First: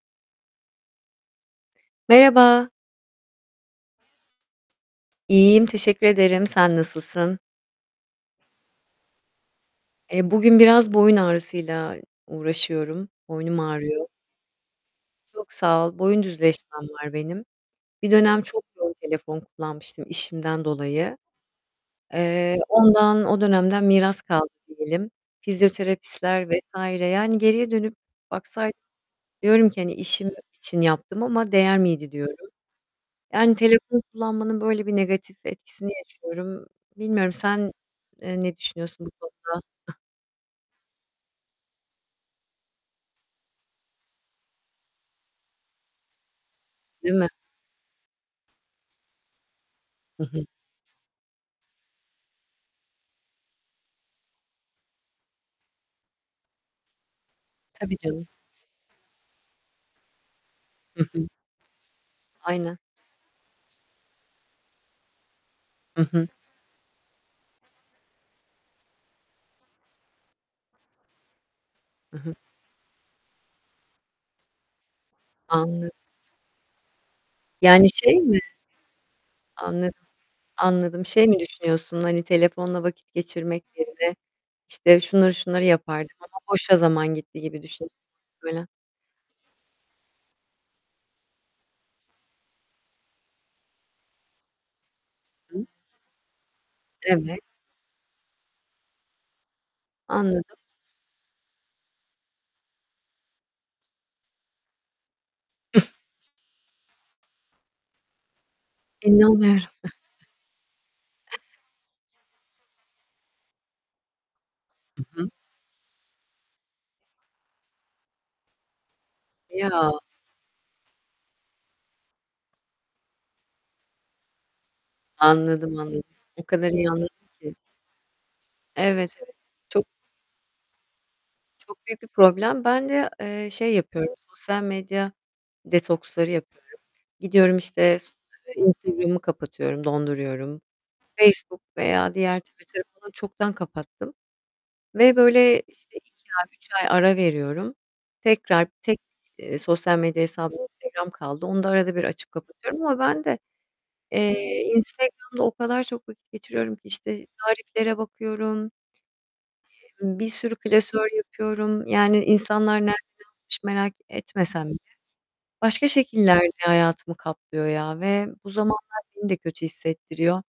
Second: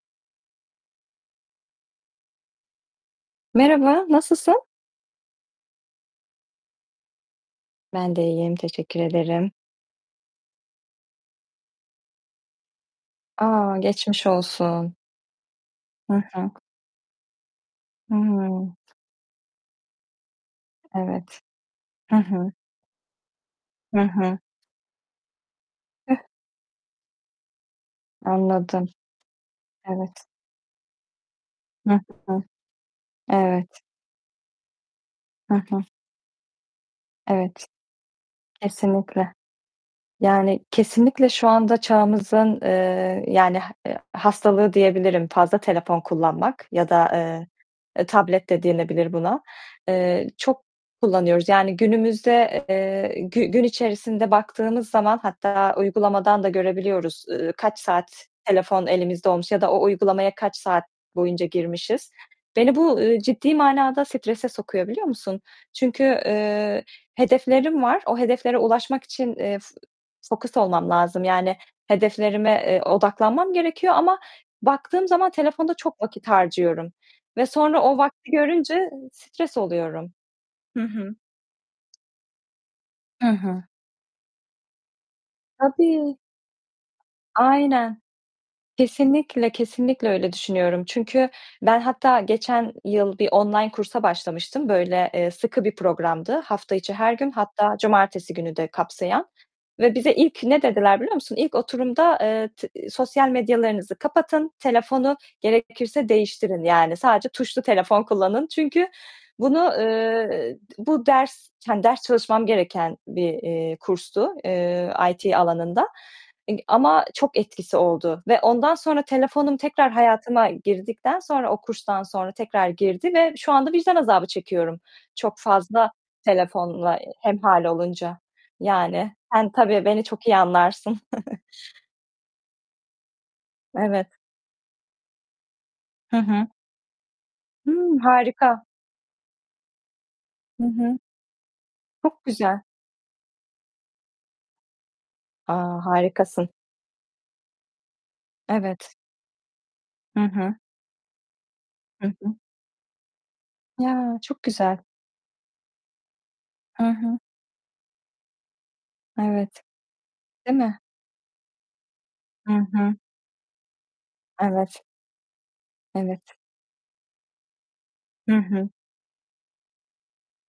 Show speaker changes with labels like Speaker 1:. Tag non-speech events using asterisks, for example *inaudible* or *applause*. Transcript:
Speaker 1: Merhaba.
Speaker 2: Merhaba, nasılsın?
Speaker 1: İyiyim teşekkür ederim. Sen nasılsın?
Speaker 2: Ben de iyiyim, teşekkür ederim.
Speaker 1: E, bugün biraz boyun ağrısıyla uğraşıyorum. Boynum
Speaker 2: A,
Speaker 1: ağrıyor.
Speaker 2: geçmiş olsun.
Speaker 1: Çok sağ ol.
Speaker 2: Hı
Speaker 1: Boyun
Speaker 2: hı.
Speaker 1: düzleşmem var benim. Bir
Speaker 2: Hı
Speaker 1: dönem çok
Speaker 2: hı.
Speaker 1: yoğun telefon kullanmıştım işimden dolayı.
Speaker 2: Evet. Hı hı.
Speaker 1: Eee, ondan o dönemden
Speaker 2: Hı
Speaker 1: miras
Speaker 2: hı.
Speaker 1: kaldı diyelim. Fizyoterapistler vs. yani, geriye dönüp baksaydım
Speaker 2: Anladım.
Speaker 1: diyorum ki: "Hani,
Speaker 2: Evet.
Speaker 1: işim için yaptım ama değer
Speaker 2: Hı
Speaker 1: miydi?"
Speaker 2: hı.
Speaker 1: diyorum. Yani,
Speaker 2: Evet.
Speaker 1: telefonu kullanmanın böyle bir negatif
Speaker 2: Hı hı.
Speaker 1: etkisini yaşıyorum. Bilmiyorum
Speaker 2: Evet.
Speaker 1: sen, eee, ne düşünüyorsun bu
Speaker 2: Kesinlikle.
Speaker 1: konuda? *giggles*
Speaker 2: Yani, kesinlikle şu anda çağımızın, eee, yani e h hastalığı diyebilirim fazla telefon kullanmak yada,
Speaker 1: Değil mi?
Speaker 2: eee, tablet de denilebilir buna,
Speaker 1: Hı
Speaker 2: eee,
Speaker 1: hı.
Speaker 2: çok kullanıyoruz, yani günümüzde, eee, gü gün içerisinde baktığımız zaman, hatta uygulamadan da görebiliyoruz, ııı, kaç
Speaker 1: Tabii
Speaker 2: saat
Speaker 1: canım.
Speaker 2: telefon elimizde olmuş ya da o uygulamaya kaç saat
Speaker 1: Hı hı.
Speaker 2: boyunca girmişiz. Beni
Speaker 1: Aynen.
Speaker 2: bu, eee, ciddi manada strese sokuyor biliyor musun?
Speaker 1: Hı
Speaker 2: Çünkü,
Speaker 1: hı.
Speaker 2: eee, hedeflerim var, o hedeflere ulaşmak için, eee, fokus olmam lazım, yani,
Speaker 1: Hı hı.
Speaker 2: hedeflerime, eee, odaklanmam gerekiyor ama baktığım zaman telefonda
Speaker 1: Anladım.
Speaker 2: çok vakit harcıyorum ve sonra
Speaker 1: Yani,
Speaker 2: o
Speaker 1: şey
Speaker 2: vakti
Speaker 1: mi?
Speaker 2: görünce stres
Speaker 1: Anladım.
Speaker 2: oluyorum. Hı
Speaker 1: Anladım,
Speaker 2: hı.
Speaker 1: şey mi düşünüyorsun, hani, telefonla vakit
Speaker 2: Hı hı.
Speaker 1: geçirmek yerine, işte, şunları şunları yapardım
Speaker 2: Tabii.
Speaker 1: ama boşa zaman gitti gibi düşün
Speaker 2: Aynen.
Speaker 1: *unintelligible*
Speaker 2: Kesinlikle, kesinlikle öyle düşünüyorum. Çünkü ben hatta geçen yıl bir online kursa başlamıştım. Böyle, eee, sıkı
Speaker 1: Hı.
Speaker 2: bir programdı. Hafta içi her gün
Speaker 1: Evet.
Speaker 2: hatta cumartesi günü de kapsayan ve bize
Speaker 1: Anladım.
Speaker 2: ilk ne dediler biliyor musun? İlk oturumda, eee, t "Sosyal medyalarınızı kapatın, telefonu gerekirse değiştirin, yani sadece tuşlu telefon kullanın." Çünkü
Speaker 1: İnanmıyorum. *giggles*
Speaker 2: bunu, eee, bu ders, hani, ders çalışmam gereken bir, eee, kurstu. Eee,
Speaker 1: Hı hı.
Speaker 2: IT alanında, eee, ama çok etkisi oldu ve ondan sonra, telefonum tekrar
Speaker 1: Ya!
Speaker 2: hayatıma girdikten sonra o kurstan sonra tekrar girdi ve şu anda vicdan azabı çekiyorum, çok
Speaker 1: Anladım
Speaker 2: fazla
Speaker 1: anladım. O kadar iyi
Speaker 2: telefonla
Speaker 1: anladım ki.
Speaker 2: hemhâl olunca.
Speaker 1: Evet,
Speaker 2: Yani,
Speaker 1: evet.
Speaker 2: sen tabii,
Speaker 1: Çok
Speaker 2: beni çok iyi anlarsın. *giggles*
Speaker 1: çok büyük bir problem. Ben de, eee, şey
Speaker 2: Evet.
Speaker 1: yapıyorum, sosyal medya
Speaker 2: Hı
Speaker 1: detoksları
Speaker 2: hı.
Speaker 1: yapıyorum. Gidiyorum,
Speaker 2: Hıı.
Speaker 1: işte, s
Speaker 2: Harika.
Speaker 1: Instagram'ımı kapatıyorum, donduruyorum.
Speaker 2: Hı hı.
Speaker 1: Facebook veya
Speaker 2: Çok
Speaker 1: diğer
Speaker 2: güzel.
Speaker 1: Twitter falan çoktan kapattım ve böyle,
Speaker 2: A,
Speaker 1: işte, 2 ay,
Speaker 2: harikasın.
Speaker 1: 3 ay ara veriyorum. Tekrar
Speaker 2: Evet.
Speaker 1: tek, eee, sosyal
Speaker 2: Hı
Speaker 1: medya
Speaker 2: hı.
Speaker 1: hesabım Instagram kaldı. Onu da arada bir
Speaker 2: Hı
Speaker 1: açıp
Speaker 2: hı.
Speaker 1: kapatıyorum ama ben de,
Speaker 2: Ya, çok
Speaker 1: eee,
Speaker 2: güzel.
Speaker 1: Instagram'da o kadar çok vakit geçiriyorum ki,
Speaker 2: Hı hı.
Speaker 1: işte, tariflere bakıyorum,
Speaker 2: Evet,
Speaker 1: i ımm, bir sürü
Speaker 2: değil mi?
Speaker 1: klasör yapıyorum yani
Speaker 2: Hı
Speaker 1: insanlar nereden
Speaker 2: hı.
Speaker 1: almış merak etmesem bile.
Speaker 2: Evet.
Speaker 1: Başka
Speaker 2: Evet.
Speaker 1: şekillerde hayatımı kaplıyor ya ve
Speaker 2: Hı
Speaker 1: bu
Speaker 2: hı.
Speaker 1: zamanlar beni de kötü hissettiriyor.